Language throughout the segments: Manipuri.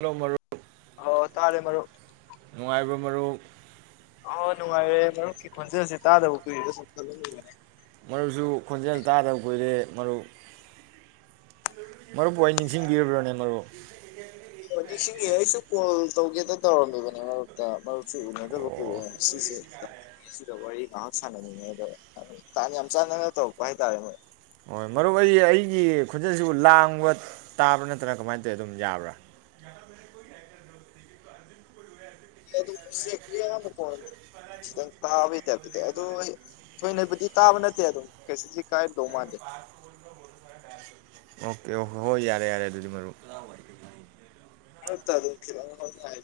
ꯍ ꯃꯔꯣ ꯑ ꯇꯥꯔꯦ ꯃꯔꯔ ꯃꯔꯨ ꯑ ꯅꯨꯡꯉꯥꯏꯔꯦ ꯃꯔꯨꯞꯀꯤ ꯈꯣꯟꯖꯦꯜꯁꯦ ꯇꯥꯗꯕ ꯀꯤꯏꯔ ꯈ ꯃꯔꯣꯏꯁꯨ ꯈꯣꯟꯖꯦꯜ ꯇꯥꯗꯕ ꯀꯨꯏꯔꯦ ꯃꯔꯨ ꯃꯔꯨ ꯄ ꯅꯤꯡꯁꯤꯡꯕꯤꯔꯕ꯭ꯔꯅꯦ ꯃꯔꯨ ꯍꯧꯖꯤꯛ ꯁꯤ ꯑꯩꯁꯨ ꯀꯣꯜ ꯇꯧꯒꯦꯗ ꯇꯧꯔꯝꯗꯕꯅꯦ ꯃꯔꯛꯇ ꯃꯔ ꯁꯤ ꯎꯅꯗꯕ ꯀꯨꯏꯔꯦ ꯑꯁꯤꯁꯦ ꯁꯤꯗ ꯋꯥꯔꯤ ꯉꯍꯥꯛ ꯁꯥꯟꯅꯅꯤꯡꯉꯦꯗ ꯇꯥꯟ ꯌꯥꯝ ꯆꯥꯟꯅꯅ ꯇꯧꯔꯛꯄ ꯍꯥꯏꯇꯥꯔꯦ ꯃꯣꯏ ꯍꯣꯏ ꯃꯔꯨꯞ ꯑꯩ ꯑꯩꯒꯤ ꯈꯣꯟꯆꯁꯤꯕꯨ ꯂꯥꯡꯕ ꯇꯥꯕ꯭ꯔꯥ ꯅꯠꯇ꯭ꯔꯥ ꯀꯃꯥꯏꯅ ꯇꯧꯋꯤ ꯑꯗꯨꯝ ꯌꯥꯕ꯭ꯔꯥ ꯑꯌꯥꯝꯕ ꯀ ꯈꯤꯇꯪ ꯇꯥꯕꯩ ꯇꯥꯏꯞꯇꯗ ꯑꯗꯨꯗꯣ ꯊꯣꯏꯅꯕꯨꯗꯤ ꯇꯥꯕ ꯅꯠꯇꯦ ꯑꯗꯨꯝ ꯀꯩꯁꯨꯁꯤ ꯀꯥꯏꯔꯗꯧ ꯃꯥꯟꯗꯦ ꯑꯣꯀꯦ ꯑꯣꯀꯦ ꯍꯣꯏ ꯌꯥꯔꯦ ꯌꯥꯔꯦ ꯑꯗꯨꯗꯤ ꯃꯔꯨꯞ ꯍ ꯇ ꯑꯗꯨ ꯍꯥꯏ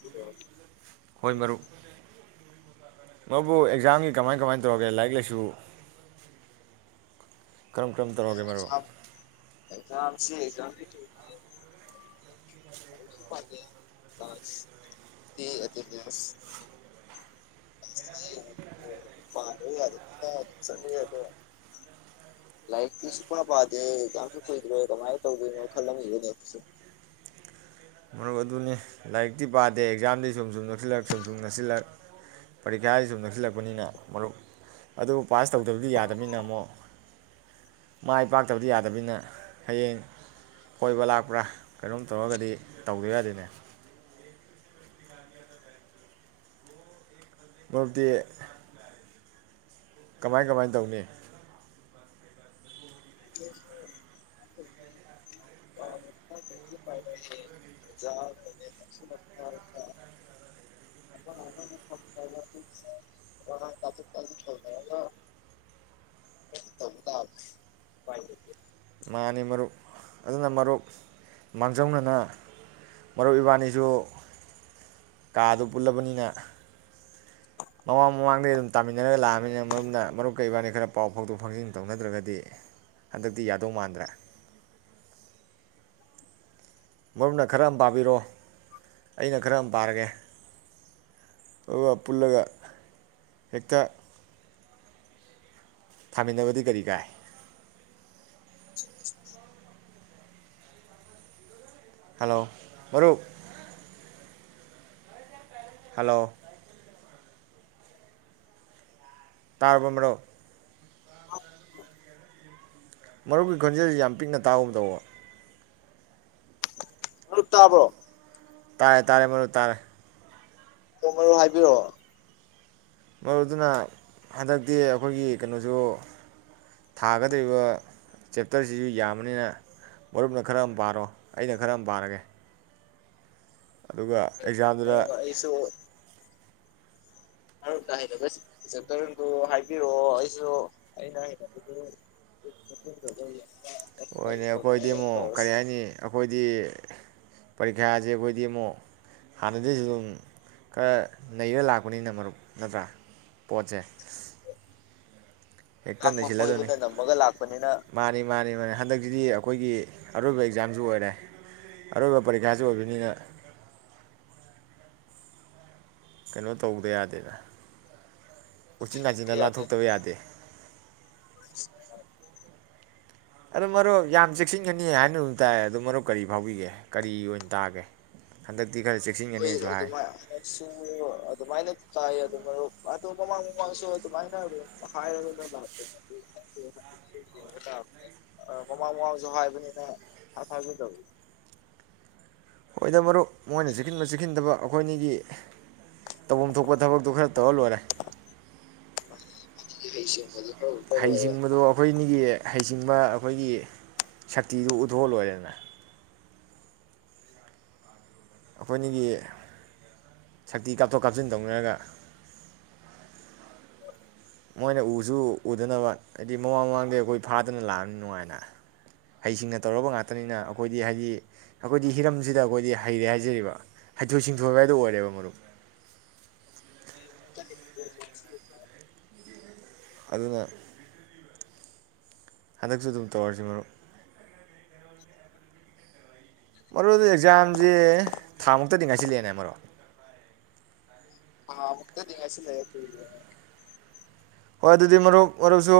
ꯍꯣꯏ ꯃꯔꯨꯞ ꯃꯕꯨ ꯑꯦꯛꯖꯥꯝꯒꯤ ꯀꯃꯥꯏ ꯀꯃꯥꯏ ꯇꯧꯔꯒꯦ ꯂꯥꯏꯔꯤꯛ ꯂꯥꯏꯁꯨ ꯀꯔꯝ ꯀꯔꯝ ꯇꯧꯔꯛꯒꯦ ꯃꯔꯣ ꯑꯦꯝꯁꯤ ꯑꯦꯝꯁ ꯣꯏ ꯂꯥꯏꯔꯤꯛꯇꯤ ꯁꯨꯄ ꯄꯥꯗꯦ ꯌꯥꯝꯁꯨ ꯀꯨꯏꯗ꯭ꯔꯣꯏ ꯀꯃꯥꯏꯅ ꯇꯧꯗꯣꯏꯅꯣ ꯈꯜꯂꯝꯕꯅꯦꯁꯨ ꯃꯔꯨꯞ ꯑꯗꯨꯅꯤ ꯂꯥꯏꯔꯤꯛꯇꯤ ꯄꯥꯗꯦ ꯑꯦꯛꯖꯥꯝꯗꯤ ꯁꯨꯝ ꯁꯨꯝ ꯅꯛꯁꯤꯜꯂꯛ ꯁꯨꯝ ꯁꯨꯝ ꯅꯛꯁꯤꯜꯂꯛ ꯄꯔꯤꯈꯥꯗ ꯁꯨꯝ ꯅꯛꯁꯤꯜꯂꯛꯄꯅꯤꯅ ꯃꯔꯨꯞ ꯑꯗꯨꯕꯨ ꯄꯥꯁ ꯇꯧꯗꯕꯗꯤ ꯌꯥꯗꯅꯤꯅ ꯑꯃꯨꯛ ꯃꯥꯏ ꯄꯥꯛꯇꯕꯗꯤ ꯌꯥꯗꯕꯅꯤꯅ ꯍꯌꯦꯡ ꯀꯣꯏꯕ ꯂꯥꯛꯄ꯭ꯔꯥ ꯀꯩꯅꯣꯝ ꯇꯧꯔꯒꯗꯤ ꯇꯧꯗ ꯌꯥꯗꯦꯅꯦ ꯃꯔꯨꯞꯇꯤ ꯀꯃꯥꯏ ꯀꯃꯥꯏꯅ ꯇꯧꯅꯤ [inaudible] [unintelligible] [inaudible] ꯃꯥꯅꯤ ꯃꯔꯨꯞ ꯑꯗꯨꯅ ꯃꯔꯨꯞ ꯃꯥꯡꯖꯧꯅꯅ ꯃꯔꯨꯞ ꯏꯕꯥꯟꯅꯤꯁꯨ ꯀꯥꯗꯨ ꯄꯨꯜꯂꯕꯅꯤꯅ ꯃꯃꯥꯡ ꯃꯃꯥꯡꯗꯩꯩ ꯑꯗꯨꯝ ꯇꯥꯃꯤꯟꯅꯔꯒ ꯂꯥꯛꯑꯕꯅꯤꯅ ꯃꯔꯨꯝꯅ ꯃꯔꯨꯞꯀ ꯏꯕꯥꯟꯅꯤ ꯈꯔ ꯄꯥꯎ ꯐꯥꯎꯗꯣꯛ ꯐꯥꯎꯖꯤꯟ ꯇꯧꯅꯗ꯭ꯔꯒꯗꯤ ꯍꯟꯗꯛꯇꯤ ꯌꯥꯗꯧ ꯃꯥꯟꯗ꯭ꯔꯦ ꯃꯔꯨꯞꯅ ꯈꯔ ꯑꯝ ꯄꯥꯕꯤꯔꯣ ꯑꯩꯅ ꯈꯔ ꯑꯃ ꯄꯥꯔꯒꯦ ꯑꯗꯨꯒ ꯄꯨꯜꯂꯒ ꯍꯦꯛꯇ ꯊꯥꯃꯤꯟꯅꯕꯗꯤ ꯀꯔꯤ ꯀꯥꯏ [inaudible] ꯍꯜꯂꯣ ꯃꯔꯨꯞ ꯍꯜꯂꯣ ꯇꯥꯔꯕꯣ ꯃꯔꯨꯞ ꯃꯔꯨꯞꯀꯤ ꯈꯣꯟꯖꯦꯜꯖꯦ ꯌꯥꯝ ꯄꯤꯛꯅ ꯇꯥꯕꯒꯨꯝ ꯇꯧꯕ ꯍꯜꯂꯣ ꯇꯥꯕ꯭ꯔꯣ ꯇꯥꯔꯦ ꯇꯥꯔꯦ ꯃꯔꯨꯞ ꯇꯥꯔꯦ ꯑꯣ ꯃꯔꯨꯞ ꯍꯥꯏꯕꯤꯔꯛꯑꯣ ꯃꯔꯨꯞ ꯑꯗꯨꯅ ꯍꯟꯗꯛꯇꯤ ꯑꯈꯣꯏꯒꯤ ꯀꯩꯅꯣꯁꯨ ꯊꯥꯒꯗꯧꯔꯤꯕ ꯆꯦꯞꯇꯔꯁꯤꯁꯨ ꯌꯥꯝꯕꯅꯤꯅ ꯃꯔꯨꯞꯅ ꯈꯔ ꯑꯃ ꯄꯥꯔꯣ ꯑꯩꯅ ꯈꯔ ꯑꯃ ꯄꯥꯔꯒꯦ ꯑꯗꯨꯒ ꯑꯦꯛꯖꯥꯝꯗꯨꯗ ꯃꯔꯨꯞ ꯑꯩꯁꯨ ꯃꯔꯨꯞꯅ ꯍꯩꯅꯕ ꯆꯦꯞꯇꯔꯗꯨ ꯍꯥꯏꯕꯤꯔꯛꯑꯣ ꯑꯩꯁꯨ ꯑꯩꯅ ꯍꯩ [unintelligible] ꯑꯣꯏꯅꯦ ꯑꯈꯣꯏꯗꯤ ꯑꯃꯨꯛ ꯀꯔꯤ ꯍꯥꯏꯅꯤ ꯑꯈꯣꯏꯗꯤ ꯄꯔꯤꯈ꯭ꯌꯥꯁꯦ ꯑꯩꯈꯣꯏꯗꯤ ꯑꯃꯨꯛ ꯍꯥꯟꯅꯗꯩꯩꯁꯨ ꯑꯗꯨꯝ ꯈꯔ ꯅꯩꯔ ꯂꯥꯛꯄꯅꯤꯅ ꯃꯔꯨꯞ ꯅꯠꯇ꯭ꯔꯥ ꯄꯣꯠꯁꯦ ꯍꯦꯛꯇ ꯂꯥꯛꯄ ꯅꯩꯁꯤꯜꯂꯗꯕꯅꯤ ꯀꯣꯏꯕꯅ ꯅꯝꯃꯒ ꯂꯥꯛꯄꯅꯤꯅ ꯃꯥꯅꯤ ꯃꯥꯅꯤ ꯃꯥꯅꯤ ꯍꯟꯗꯛꯁꯤꯗꯤ ꯑꯈꯣꯏꯒꯤ ꯑꯔꯣꯏꯕ ꯑꯦꯛꯖꯥꯝꯁꯨ ꯑꯣꯏꯔꯦ ꯑꯔꯣꯏꯕ ꯄꯔꯤꯈꯥꯁꯨ ꯑꯣꯏꯕꯅꯤꯅ ꯀꯩꯅꯣ ꯇꯧꯗ ꯌꯥꯗꯦꯗ ꯎꯆꯤꯟꯅꯥꯆꯤꯟꯅ ꯌꯥꯗꯦ ꯂꯥꯟꯊꯣꯛꯇꯕ ꯌꯥꯗꯦ [inaudible] ꯑꯗꯨ ꯃꯔꯨꯞ ꯌꯥꯝ ꯆꯦꯛꯁꯤꯟꯒꯅꯤ ꯍꯥꯏꯅꯒꯨꯝ ꯇꯥꯏ ꯑꯗꯨ ꯃꯔꯨꯞ ꯀꯔꯤ ꯐꯥꯎꯕꯤꯒꯦ ꯀꯔꯤ ꯑꯣꯏꯅ ꯇꯥꯒꯦ ꯍꯟꯗꯛꯇꯤ ꯈꯔ ꯆꯦꯛ [unintelligible] [inaudible] ꯑꯗꯨꯃꯥꯏ ꯑꯗꯨꯃꯥꯏꯅ ꯇꯥꯏ ꯑꯗꯣ ꯃꯔꯨꯞ ꯑꯗꯣ ꯃꯃꯥꯡ ꯃꯃꯥꯡꯁꯨ ꯑꯗꯨꯃꯥꯏꯅ ꯑꯗꯨꯝ ꯍꯥꯏꯔꯒꯗ ꯂꯥꯛ [unintelligible] ꯌꯦꯡꯕ ꯇꯕꯅꯦ ꯑ ꯃꯃꯥꯡ, ꯃꯃꯥꯜꯁꯨ ꯍꯥꯏꯕꯅꯤꯅ ꯊꯥꯖꯗꯕ ꯍꯣꯏꯗ ꯃꯔꯨꯞ ꯃꯣꯏꯅ ꯆꯦꯛꯁꯤꯟꯕꯥ ꯆꯦꯛꯁꯤꯟꯗꯕ ꯑꯩꯈꯣꯏꯅꯤꯒꯤ ꯇꯧꯐꯝ ꯊꯣꯛꯄ ꯊꯕꯛꯇꯣ ꯈꯔ ꯇꯧꯔ ꯂꯣꯏꯔꯦ [unintelligible] [inaudible] ꯁꯤꯡꯕꯖꯦ ꯍꯩꯁꯤꯡꯕꯗꯣ ꯑꯈꯣꯏꯅꯤꯒꯤ ꯍꯩꯁꯤꯡꯕ ꯑꯈꯣꯏꯒꯤ ꯁꯛꯇꯤꯗꯨ ꯎꯠꯊꯣꯛꯑ ꯂꯣꯏꯔꯦꯗꯅ ꯑꯈꯣꯏꯅꯤꯒꯤ ꯁꯛꯇꯤ ꯀꯥꯞꯊꯣꯛ ꯀꯥꯞꯁꯤꯟ ꯇꯧꯅꯔꯒ ꯃꯣꯏꯅ ꯎꯁꯨ ꯎꯗꯅꯕ ꯍꯥꯏꯗꯤ ꯃꯃꯥꯡ ꯃꯃꯥꯡꯗ ꯑꯈꯣꯏ ꯐꯥꯗꯅ ꯂꯥꯛꯑꯕꯅꯤꯅ ꯅꯨꯡꯉꯥꯏꯅ ꯍꯩꯁꯤꯡꯅ ꯇꯧꯔꯕ ꯉꯥꯛꯇꯅꯤꯅ ꯑꯩꯈꯣꯏꯗꯤ ꯍꯥꯏꯗꯤ ꯑꯩꯈꯣꯏꯗꯤ ꯍꯤꯔꯝꯁꯤꯗ ꯑꯩꯈꯣꯏꯗꯤ ꯍꯩꯔꯦ ꯍꯥꯏꯖꯔꯤꯕ ꯍꯩꯊꯣꯏ ꯁꯤꯡꯊꯣꯏꯕ ꯍꯥꯏꯗꯣ ꯑꯣꯏꯔꯦꯕ ꯃꯔꯨꯞ [unintelligible] [inaudible] ꯑꯗꯨꯅ ꯍꯟꯗꯛꯁꯨ ꯑꯗꯨꯝ ꯇꯧꯔꯁꯤ ꯃꯔꯨꯞ [inaudible] ꯃꯔꯨꯗꯤ ꯑꯦꯛꯖꯥꯝꯁꯦ ꯊꯥꯃꯨꯛꯇꯗꯤ ꯉꯥꯏꯁꯤꯜꯂꯛꯑꯦꯅꯦ ꯃꯔꯨꯞ ꯊꯥꯃꯨꯛꯇꯗꯤ ꯉꯥꯏꯁꯤꯜꯂꯛꯑꯦ ꯀꯨꯏꯗꯔ꯭ꯦꯅꯦ ꯍꯣꯏ ꯑꯗꯨꯗꯤ ꯃꯔꯨꯞ ꯃꯔꯨꯞꯁꯨ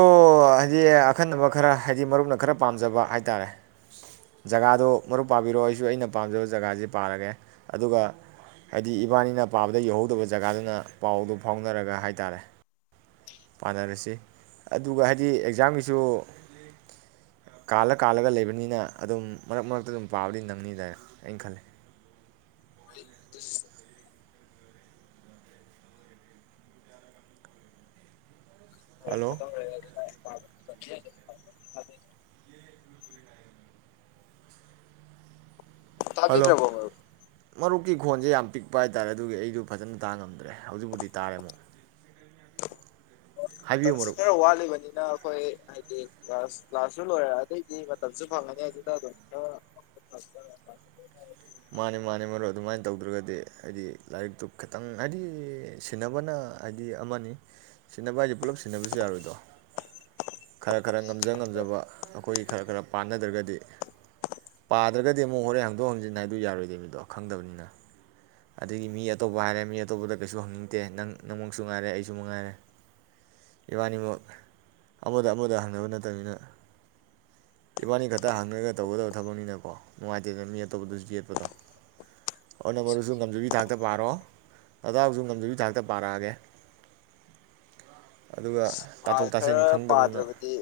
ꯍꯥꯏꯗꯤ ꯑꯈꯟꯅꯕ ꯈꯔ ꯍꯥꯏꯗꯤ ꯃꯔꯨꯞꯅ ꯈꯔ ꯄꯥꯝꯖꯕ ꯍꯥꯏ ꯇꯥꯔꯦ ꯖꯒꯥꯗꯨꯣ ꯃꯔꯨꯞ ꯄꯥꯕꯤꯔꯛꯑꯣ ꯑꯩꯁꯨ ꯑꯩꯅ ꯄꯥꯝꯖꯕ ꯖꯒꯥꯁꯤ ꯄꯥꯔꯒꯦ ꯑꯗꯨꯒ ꯍꯥꯏꯗꯤ ꯏꯕꯥꯅꯤꯅ ꯄꯥꯕꯗ ꯌꯧꯍꯧꯗꯕ ꯖꯒꯥꯗꯨꯅ ꯄꯥꯎꯗꯨ ꯐꯥꯎꯅꯔꯒ ꯍꯥꯏ ꯇꯥꯔꯦ ꯄꯥꯅꯔꯁꯤ ꯑꯗꯨꯒ ꯍꯥꯏꯗꯤ ꯑꯦꯛꯖꯥꯝꯒꯤꯁꯨ ꯀꯥꯜꯂ ꯀꯥꯜꯂꯒ ꯂꯩꯕꯅꯤꯅ ꯑꯗꯨꯝ ꯃꯔꯛ ꯃꯔꯛꯇ ꯑꯗꯨꯝ ꯄꯥꯕꯗꯤ ꯅꯪꯅꯤꯗꯅ ꯑꯩꯅ ꯈꯜꯂꯦ ꯎ ꯍꯂꯣ [inaudible] ꯇꯥꯕꯤꯗ꯭ꯔꯔꯕꯣ ꯍꯧꯛꯀꯤ ꯈꯣꯟꯁꯦ ꯌꯥꯝ ꯄꯤꯛꯄ ꯍꯥꯏꯇꯥꯔꯦ ꯑꯗꯨꯒꯤ ꯑꯩꯗꯨ ꯐꯖꯅ ꯇꯥ ꯉꯝꯗ꯭ꯔꯦ ꯍꯧꯖꯤꯛꯄꯗꯤ ꯇꯥꯔꯦ ꯑꯃꯨꯛ ꯑꯣ ꯍꯥꯏꯕꯤꯌꯨ ꯃꯇꯝꯁꯨ ꯃꯔꯨꯞ ꯈꯔ ꯋꯥꯠꯂꯤꯕꯅꯤꯅ ꯑꯩꯈꯣꯏ ꯍꯥꯏꯗꯤ ꯀ꯭ꯂꯥꯁ ꯀ꯭ꯂꯥꯁꯁꯨ ꯂꯣꯏꯔ ꯑꯗꯩꯗꯤ ꯃꯇꯝꯁꯨ ꯐꯪꯉꯅꯤꯦ ꯑꯗꯨꯗ ꯑꯗꯨꯝ ꯈꯔ ꯃꯥꯅꯦ ꯃꯥꯅꯦ ꯃꯔꯣꯏ ꯑꯗꯨꯃꯥꯏꯅ ꯇꯧꯗ꯭ꯔꯒꯗꯤ ꯍꯥꯏꯗꯤ ꯂꯥꯏꯔꯤꯛꯇꯨ ꯈꯤꯇꯪ ꯍꯥꯏꯗꯤ ꯁꯤꯟꯅꯕꯅ ꯍꯥꯏꯗꯤ ꯑꯃꯅꯤ ꯁꯤꯟꯅꯕ ꯍꯥꯏꯁ ꯄꯨꯜꯂꯞ ꯁꯤꯟꯅꯕꯁꯨ ꯌꯥꯔꯣꯏꯗꯣ ꯈꯔ ꯈꯔ ꯉꯝꯖ ꯉꯝꯖꯕ ꯑꯩ ꯑꯩꯈꯣꯏ ꯈꯔ ꯈꯔ ꯄꯥꯟꯅꯗ꯭ꯔꯒꯗꯤ ꯄꯥꯗ꯭ꯔꯒꯗꯤ ꯑꯃꯨꯛ ꯍꯣꯔꯦꯟ ꯍꯥꯡꯗꯣꯛ ꯍꯥꯡꯖꯤꯟ ꯍꯥꯏ ꯑꯗꯨ ꯌꯥꯔꯣꯏꯗꯣꯏꯅꯤꯗꯣ ꯈꯪꯗꯕꯅꯤꯅ ꯑꯗꯒꯤ ꯃꯤ ꯑꯇꯣꯞꯄ ꯍꯥꯏꯔꯦ ꯃꯤ ꯑꯇꯣꯞꯄꯗ ꯀꯩꯁꯨ ꯍꯪꯅꯤꯡꯗꯦ ꯅꯪ ꯅꯪꯃꯛꯁꯨ ꯉꯥꯏꯔꯦ ꯑꯩꯁꯨ ꯉꯥꯏꯔꯦ ꯏꯕꯥꯅꯤꯃꯛ ꯑꯃꯗ ꯑꯃꯗ ꯍꯪꯅꯕ ꯅꯠꯇꯕꯅꯤꯅ ꯏꯕꯥꯅꯤ ꯈꯛꯇ ꯍꯪꯅꯔꯒ ꯇꯧꯒꯗꯕ ꯊꯕꯛꯅꯤꯅꯀꯣ ꯅꯨꯡꯉꯥꯏꯇꯦꯗꯅ ꯃꯤ ꯑꯇꯣꯞꯄꯗꯁꯨ ꯌꯦꯠꯄ ꯗꯣ ꯑꯣ ꯅ ꯃꯔꯨꯁꯨ ꯉꯝꯖꯕꯤ ꯊꯥꯛꯇ ꯄꯥꯔꯛꯑꯣ ꯑꯗꯥꯁꯨ ꯉꯝꯖꯕꯤ ꯊꯥꯛꯇ ꯄꯥꯔꯛꯑꯒꯦ ꯑꯗꯨꯒ ꯄ ꯇꯥꯊꯣꯛ ꯇꯥꯁꯤꯟ ꯈꯔ ꯈꯪꯗꯕꯗꯨꯅ ꯄꯥꯗ꯭ꯔꯕꯗꯤ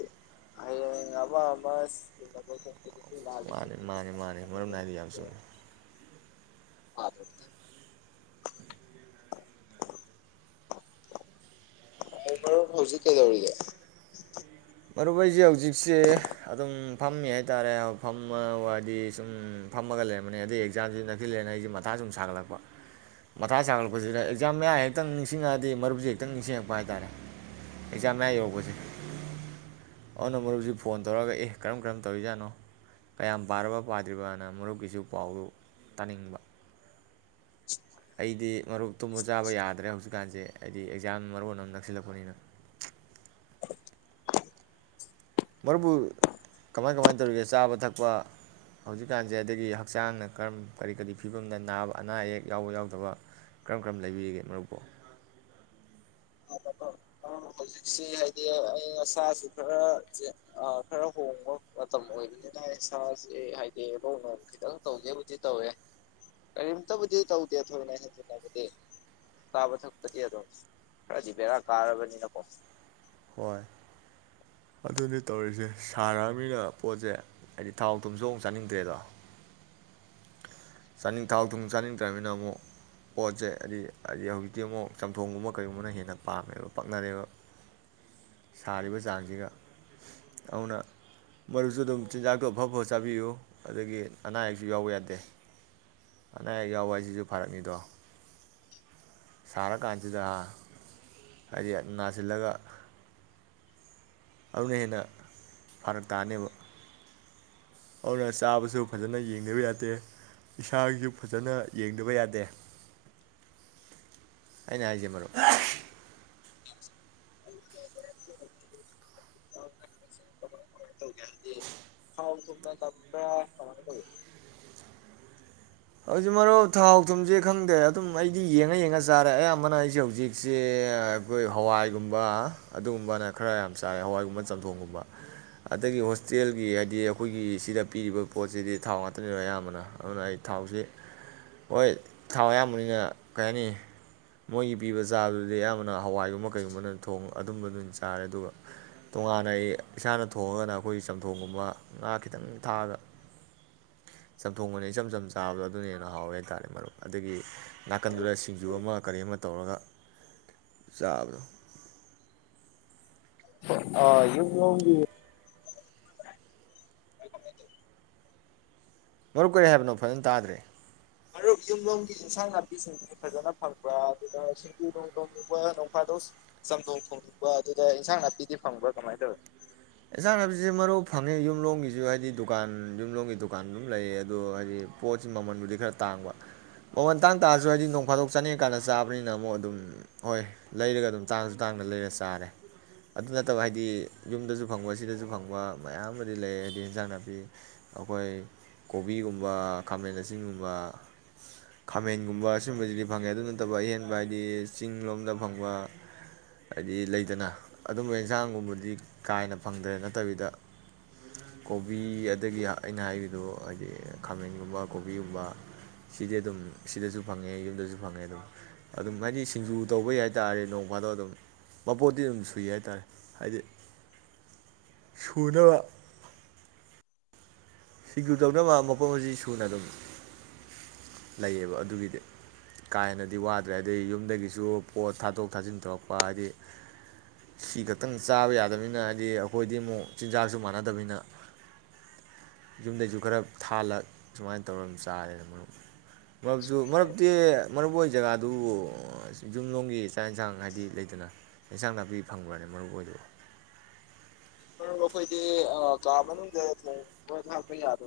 ꯑꯍꯡ ꯑꯃ ꯑꯃ ꯑꯗꯨꯣꯏ ꯆꯦ ꯃꯥꯅꯤ ꯃꯥꯅꯤ ꯃꯥꯅꯤ ꯃꯔꯝ ꯅꯥꯏꯗꯤ ꯌꯥꯝ ꯆꯨꯝꯃꯤ ꯃꯔꯨꯞꯄꯨ ꯍꯧꯖꯤꯛ ꯀꯩꯗꯧꯔꯤꯒꯦ ꯃꯔꯨꯞ ꯑꯩꯁꯦ ꯍꯧꯖꯤꯛꯁꯦ ꯑꯗꯨꯝ ꯐꯝꯃꯤ ꯍꯥꯏꯇꯥꯔꯦ ꯐꯝꯃ ꯋꯥꯗꯤ ꯁꯨꯝ ꯐꯝꯃꯒ ꯂꯩꯔꯝꯕꯅꯤ ꯑꯗꯩ ꯑꯦꯛꯖꯥꯝꯁꯤ ꯅꯛꯊꯜꯂꯦꯅ ꯑꯩꯁꯦ ꯃꯊꯥ ꯁꯨꯝ ꯁꯥꯒꯠꯂꯛꯄ ꯃꯊꯥ ꯁꯥꯒꯠꯂꯛꯄꯁꯤꯗ ꯑꯦꯛꯖꯥꯝ ꯃꯌꯥ ꯍꯦꯛꯇꯪ ꯅꯤꯡꯁꯤꯡꯉꯛꯑꯗꯤ ꯃꯔꯨꯞꯁꯦ ꯍꯦꯛꯇꯪ ꯅꯤꯡꯁꯤꯡꯉꯛꯄ ꯍꯥꯏꯇꯥꯔꯦ ꯑꯦꯛꯖꯥꯝ ꯃꯌꯥ ꯌꯧꯄꯁꯦ ꯑꯣꯅ ꯃꯨꯞꯁꯤ ꯐꯣꯟ ꯇꯧꯔꯒ ꯑꯦ ꯀꯔꯝ ꯀꯔꯝ ꯇꯧꯔꯤꯖꯥꯠꯅꯣ ꯀꯌꯥꯝ ꯄꯥꯔꯕ ꯄꯥꯗ꯭ꯔꯤꯕꯅ ꯃꯔꯨꯞꯀꯤꯁꯨ ꯄꯥꯎꯗꯨ ꯇꯥꯅꯤꯡꯕ ꯑꯩꯗꯤ ꯃꯔꯨꯞ ꯇꯨꯝꯕ ꯆꯥꯕ ꯌꯥꯗ꯭ꯔꯦ ꯍꯧꯖꯤꯛꯀꯥꯟꯁꯦ ꯍꯥꯏꯗꯤ ꯑꯦꯛꯖꯥꯝ ꯃꯔꯣꯟ ꯑꯃ ꯅꯛꯁꯤꯜꯂꯛꯄꯅꯤꯅ ꯃꯔꯨꯞꯄꯨ ꯀꯃꯥꯏ ꯀꯃꯥꯏ ꯇꯧꯔꯤꯒꯦ ꯆꯥꯕ ꯊꯛꯄ ꯍꯧꯖꯤꯛꯀꯥꯟꯁꯦ ꯑꯗꯒꯤ ꯍꯛꯆꯥꯡꯅ ꯀꯔꯝ ꯀꯔꯤ ꯀꯔꯤ ꯐꯤꯕꯝꯗ ꯅꯥꯕ ꯑꯅꯥ ꯑꯌꯦꯛ ꯌꯥꯎꯕ ꯌꯥꯎꯗꯕ ꯀꯔꯝ ꯀꯔꯝ ꯂꯩꯕꯤꯔꯤꯒꯦ ꯃꯔꯨꯞꯄꯨ ꯑ ꯑ ꯍꯧꯖꯤꯛꯁꯤ ꯍꯥꯏꯗꯤ ꯑ ꯑꯁꯥꯁꯨ ꯈꯔ ꯈꯔ ꯍꯣꯡꯕ ꯃꯇꯝ ꯑꯣꯏꯕꯅꯤꯅ ꯑꯩ ꯏꯁꯁꯤ ꯍꯥꯏꯗꯤ ꯅꯧꯅ ꯈꯤꯇꯪ ꯇꯧꯒꯦꯕꯨꯗꯤ ꯇꯧꯋꯦ ꯀꯔꯤꯝꯇꯕꯨꯗꯤ ꯇꯧꯗꯦ ꯊꯣꯏꯅ ꯍꯟꯖꯤꯟꯅꯕꯗꯤ ꯆꯥꯕ ꯊꯛꯄꯗꯤ ꯑꯗꯨꯝ ꯕꯦꯔꯥ ꯀꯥꯔꯒꯅꯤꯅꯀꯣ ꯍꯣꯏ ꯑꯗꯨꯗꯤ ꯇꯧꯔꯤꯁꯦ ꯁꯥꯔꯛꯑꯅꯤꯅ ꯄꯣꯠꯁꯦ ꯍꯥꯏꯗꯤ ꯊꯥꯎ ꯊꯨꯝꯁꯨ ꯑꯃꯨꯛ ꯆꯥꯅꯤꯡꯗ꯭ꯔꯦꯗꯣ ꯆꯥꯅꯤꯡ ꯊꯥꯎ ꯊꯨꯝ ꯆꯥꯅꯤꯡꯗ꯭ꯔꯕꯅꯤꯅ ꯑꯃꯨꯛ ꯄꯣꯠꯁꯦ ꯍꯥꯏꯗꯤ ꯍꯥꯏꯗꯤ ꯍꯧꯖꯤꯛꯇꯤ ꯑꯃꯨꯛ ꯆꯝꯊꯣꯡꯒꯨꯝꯕ ꯀꯩꯒꯨꯝꯕꯅ ꯍꯦꯟꯅ ꯄꯥꯝꯃꯦꯕ ꯄꯛꯅꯔꯦꯕ ꯁꯥꯔꯤꯕ ꯆꯥꯡꯁꯤꯒ ꯑꯗꯨꯅ ꯃꯔꯨꯞꯁꯨ ꯑꯗꯨꯝ ꯆꯤꯟꯖꯥꯛꯇꯣ ꯑꯐ ꯑꯕ ꯆꯥꯕꯤꯌꯨ ꯑꯗꯒꯤ ꯑꯅꯥ ꯑꯌꯦꯛꯁꯨ ꯌꯥꯎꯕ ꯌꯥꯗꯦ ꯑꯅꯥ ꯑꯌꯦꯛ ꯌꯥꯎꯕ ꯍꯥꯏꯁꯤꯁꯨ ꯐꯥꯔꯛꯅꯤꯗꯣ ꯁꯥꯔꯀꯥꯟꯁꯤꯗ ꯍꯥꯏꯗꯤ ꯅꯥꯁꯤꯜꯂꯒ ꯑꯗꯨꯅ ꯍꯦꯟꯅ ꯐꯔꯛ ꯇꯥꯅꯦꯕ ꯑꯔ ꯆꯥꯕꯁꯨ ꯐꯖꯅ ꯌꯦꯡꯗꯕ ꯌꯥꯗꯦ ꯏꯁꯥꯒꯤꯁꯨ ꯐꯖꯅ ꯌꯦꯡꯗꯕ ꯌꯥꯗꯦ ꯑꯩꯅ ꯍꯥꯏꯖꯩ ꯃꯔꯨꯞ ꯊꯔ ꯀꯃꯥꯏ ꯍꯧꯖꯤꯛ ꯃꯔꯨꯞ ꯊꯥꯎ ꯊꯨꯝꯁꯦ ꯈꯪꯗꯦ ꯑꯗꯨꯝ ꯑꯩꯗꯤ ꯌꯦꯡꯉ ꯌꯦꯡꯉ ꯆꯥꯔꯦ ꯑꯌꯥꯝꯕꯅ ꯑꯩꯁꯦ ꯍꯧꯖꯤꯛꯁꯦ ꯑꯩꯈꯣꯏ ꯍꯋꯥꯏꯒꯨꯝꯕ ꯑꯗꯨꯒꯨꯝꯕꯅ ꯈꯔ ꯌꯥꯝ ꯆꯥꯔꯦ ꯍꯋꯥꯏꯒꯨꯝꯕ ꯆꯝꯊꯣꯡꯒꯨꯝꯕ ꯑꯗꯒꯤ ꯍꯣꯁꯇꯦꯜꯒꯤ ꯍꯥꯏꯗꯤ ꯑꯩꯈꯣꯏꯒꯤ ꯁꯤꯗ ꯄꯤꯔꯤꯕ ꯄꯣꯠꯁꯤꯗꯤ ꯊꯥꯎ ꯉꯥꯛꯇꯅꯤꯗꯣ ꯑꯌꯥꯝꯕꯅ ꯑꯗꯨꯅ ꯑꯩ ꯊꯥꯎꯁꯤ ꯍꯣꯏ ꯊꯥꯎ ꯑꯌꯥꯝꯕꯅꯤꯅ ꯀꯩ ꯍꯥꯏꯅꯤ ꯃꯣꯏꯒꯤ ꯄꯤꯕ ꯆꯥꯕꯗꯨꯗꯤ ꯑꯌꯥꯝꯕꯅ ꯍꯋꯥꯏꯒꯨꯝꯕ ꯀꯩꯒꯨꯝꯕꯅꯣꯡ ꯑꯗꯨꯝꯕꯗꯨꯝ ꯆꯥꯔꯦ ꯑꯗꯨꯒ ꯇꯣꯉꯥꯟꯅ ꯑꯩ ꯏꯁꯥꯅ ꯊꯣꯡꯉꯒꯅ ꯑꯩꯈꯣꯏꯒꯤ ꯆꯝꯊꯣꯡꯒꯨꯝꯕ ꯉꯥ ꯈꯤꯇꯪ ꯊꯥꯛꯑꯒ ꯆꯝꯊꯣꯡꯕꯅꯤ ꯏꯆꯝ ꯆꯝ ꯆꯥꯕꯗꯣ ꯑꯗꯨꯅ ꯍꯦꯟꯅ ꯍꯥꯎꯋꯦ ꯍꯥꯏꯇꯥꯔꯦ ꯃꯔꯨꯞ ꯑꯗꯒꯤ ꯅꯥꯀꯟꯗꯨꯗ ꯁꯤꯡꯖꯨ ꯑꯃ ꯀꯔꯤ ꯑꯃ ꯇꯧꯔꯒ ꯆꯥꯕꯗꯣ [unintelligible] [inaudible] ꯃꯔꯨꯞ ꯀꯨꯔꯦ ꯍꯥꯏꯕꯅꯣ ꯐꯖꯅ ꯇꯥꯗ꯭ꯔꯦ ꯃꯔꯨꯞ ꯌꯨꯝꯂꯣꯝꯒꯤ ꯏꯟꯁꯥꯡ ꯅꯥꯄꯤꯁꯤꯡꯗꯨꯗꯤ ꯐꯖꯅ ꯐꯪꯕ꯭ꯔꯥ ꯑꯗꯨꯒ ꯁꯤꯡꯖꯨꯗꯣꯡ ꯊꯣꯡꯉꯨꯕ ꯅꯣꯡꯐꯥꯗꯧ ꯆꯝꯊꯣꯡ ꯊꯣꯡꯉꯨꯕ ꯑꯗꯨꯗ ꯏꯟꯁꯥꯡ ꯅꯥꯄꯤꯗꯤ ꯐꯪꯕ꯭ꯔꯥ ꯀꯃꯥꯏꯅ ꯇꯧꯋꯤ ꯑꯦꯟꯁꯥꯡ ꯅꯥꯏꯁꯦ ꯃꯔꯨ ꯐꯪꯉꯦ ꯌꯨꯝꯂꯣꯡꯝꯒꯤꯁꯨ ꯍꯥꯏꯗꯤ ꯗꯨꯀꯥꯟ ꯌꯨꯝꯂꯣꯡꯝꯒꯤ ꯗꯨꯀꯥꯟ ꯑꯗꯨꯝ ꯂꯩꯌꯦ ꯑꯗꯨꯗꯣ ꯍꯥꯏꯗꯤ ꯄꯣꯠꯁꯤ ꯃꯃꯜꯕꯨꯗꯤ ꯈꯔ ꯇꯥꯡꯕ ꯃꯃꯟ ꯇꯥꯡ ꯇꯥꯔꯁꯨ ꯍꯥꯏꯗꯤ ꯅꯣꯡ ꯐꯥꯗꯣꯛ ꯆꯥꯅꯤꯡꯀꯥꯟꯗ ꯆꯥꯕꯅꯤꯅ ꯑꯃꯨꯛ ꯑꯗꯨꯝ ꯍꯣꯏ ꯂꯩꯔꯒ ꯑꯗꯨꯝ ꯇꯥꯡꯁꯨ ꯇꯥꯡꯅ ꯂꯩꯔ ꯆꯥꯔꯦ ꯑꯗꯨ ꯅꯠꯇꯕ ꯍꯥꯏꯗꯤ ꯌꯨꯝꯗꯁꯨ ꯐꯪꯕ ꯁꯤꯗꯁꯨ ꯐꯪꯕ ꯃꯌꯥꯝ ꯑꯃꯗꯤ ꯂꯩ ꯍꯥꯏꯗꯤ ꯑꯦꯟꯖꯥꯡ ꯅꯥꯄꯤ ꯑꯩꯈꯣꯏ ꯀꯣꯕꯤꯒꯨꯝꯕ ꯈꯥꯃꯦꯟ ꯑꯁꯤꯆꯤꯡꯒꯨꯝꯕ ꯈꯥꯃꯦꯟꯒꯨꯝꯕ ꯑꯁꯤꯒꯨꯝꯕꯁꯤꯗꯤ ꯐꯪꯉꯦ ꯑꯗꯨ ꯅꯠꯇꯕ ꯑꯍꯦꯟꯕ ꯍꯥꯏꯗꯤ ꯆꯤꯡ ꯂꯣꯝꯗ ꯐꯪꯕ ꯍꯥꯏꯗꯤ ꯂꯩꯇꯅ ꯑꯗꯨꯝꯕ ꯑꯦꯟꯖꯥꯡꯒꯨꯝꯕꯗꯤ ꯀꯥꯏꯅ ꯐꯪꯗ꯭ꯔꯦ ꯅꯠꯇꯕꯤꯗ ꯀꯣꯕꯤ ꯑꯗꯒꯤ ꯑꯩꯅ ꯍꯥꯏꯈꯤꯕꯗꯣ ꯍꯥꯏꯗꯤ ꯈꯥꯃꯦꯟꯒꯨꯝꯕ ꯀꯣꯕꯤꯒꯨꯝꯕ ꯁꯤꯗꯤ ꯑꯗꯨꯝ ꯁꯤꯗꯁꯨ ꯐꯪꯉꯦ ꯌꯨꯝꯗꯁꯨ ꯐꯪꯉꯦ ꯑꯗꯨꯝ ꯑꯗꯨꯝ ꯍꯥꯏꯗꯤ ꯁꯤꯡꯖꯨ ꯇꯧꯕꯩ ꯍꯥꯏꯇꯥꯔꯦ ꯅꯣꯡ ꯐꯥꯗꯣ ꯑꯗꯨꯝ ꯃꯄꯣꯠꯇꯤ ꯑꯗꯨꯝ ꯁꯨꯏ ꯍꯥꯏꯇꯥꯥꯔꯦ ꯍꯥꯏꯗꯤ ꯁꯨꯅ ꯁꯤꯡꯖꯨ ꯇꯧꯅꯕ ꯃꯥꯄꫭꯠ ꯃꯥꯆꯩ ꯑꯁꯤ ꯁꯨꯅ ꯑꯗꯨꯝ ꯂꯩꯌꯦꯕ ꯑꯗꯨꯒꯤꯗꯤ ꯀꯥ ꯍꯦꯟꯅꯗꯤ ꯋꯥꯗ꯭ꯔꯦ ꯑꯗꯩ ꯌꯨꯝꯗꯒꯤꯁꯨ ꯄꯣꯠ ꯊꯥꯗꯣꯛ ꯊꯥꯖꯤꯟ ꯇꯧꯔꯛꯄ ꯍꯥꯏꯗꯤ ꯁꯤ ꯈꯛꯇꯪ ꯆꯥꯕ ꯌꯥꯗꯕꯅꯤꯅ ꯍꯥꯏꯗꯤ ꯑꯩꯈꯣꯏꯗꯤ ꯑꯃꯨꯛ ꯆꯤꯟꯖꯥꯛꯁꯨ ꯃꯥꯟꯅꯗꯕꯅꯤꯅ ꯌꯨꯝꯗꯩꯁꯨ ꯈꯔ ꯊꯥꯍꯜꯂ ꯁꯨꯃꯥꯏꯅ ꯇꯧꯔ ꯆꯥꯔꯦꯅ ꯃꯔꯨꯞ ꯃꯔꯨꯞꯁꯨ ꯃꯔꯛꯇꯤ ꯃꯔꯨꯞ ꯑꯣꯏ ꯖꯒꯥꯗꯨꯕꯨ ꯌꯨꯝꯂꯣꯡꯝꯒꯤ ꯆꯥꯛ ꯏꯟꯁꯥꯡ ꯍꯥꯏꯗꯤ ꯂꯩꯗꯅ ꯏꯟꯁꯥꯡ ꯅꯥꯄꯤ ꯐꯪꯕ꯭ꯔꯅꯦ ꯃꯔꯨꯞ ꯍꯣꯏꯗꯨꯕ ꯑꯩꯈꯣꯏꯗꯤ ꯀꯥ ꯃꯅꯨꯡꯗ ꯊꯣꯡꯕ ꯊꯥꯛꯄ ꯌꯥꯕ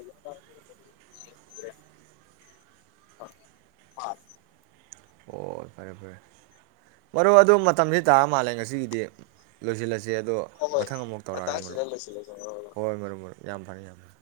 ꯑꯣ ꯐꯔꯦ ꯐꯔꯦ ꯃꯔꯨ ꯑꯗꯨ ꯃꯇꯝꯁꯤ ꯇꯥ ꯃꯥꯜꯂꯦ ꯉꯁꯤꯒꯤꯗꯤ ꯂꯣꯏꯁꯤꯜꯂꯁꯤ ꯏꯆꯦ ꯑꯗꯣ ꯍꯣꯏ ꯃꯊꯪ ꯑꯃꯨꯛ ꯇꯧꯔꯛꯑꯒꯦ ꯃꯇꯥꯡꯁꯤꯗ ꯃꯔꯨꯞ ꯂꯣꯏꯁꯤꯜꯂꯁꯤ ꯃꯔꯨꯞ ꯍꯣꯏ ꯍꯣꯏ ꯃꯔꯨꯞ ꯃꯔꯨꯞ ꯌꯥꯝ ꯐꯔꯦ ꯌꯥꯝ ꯐꯔꯦ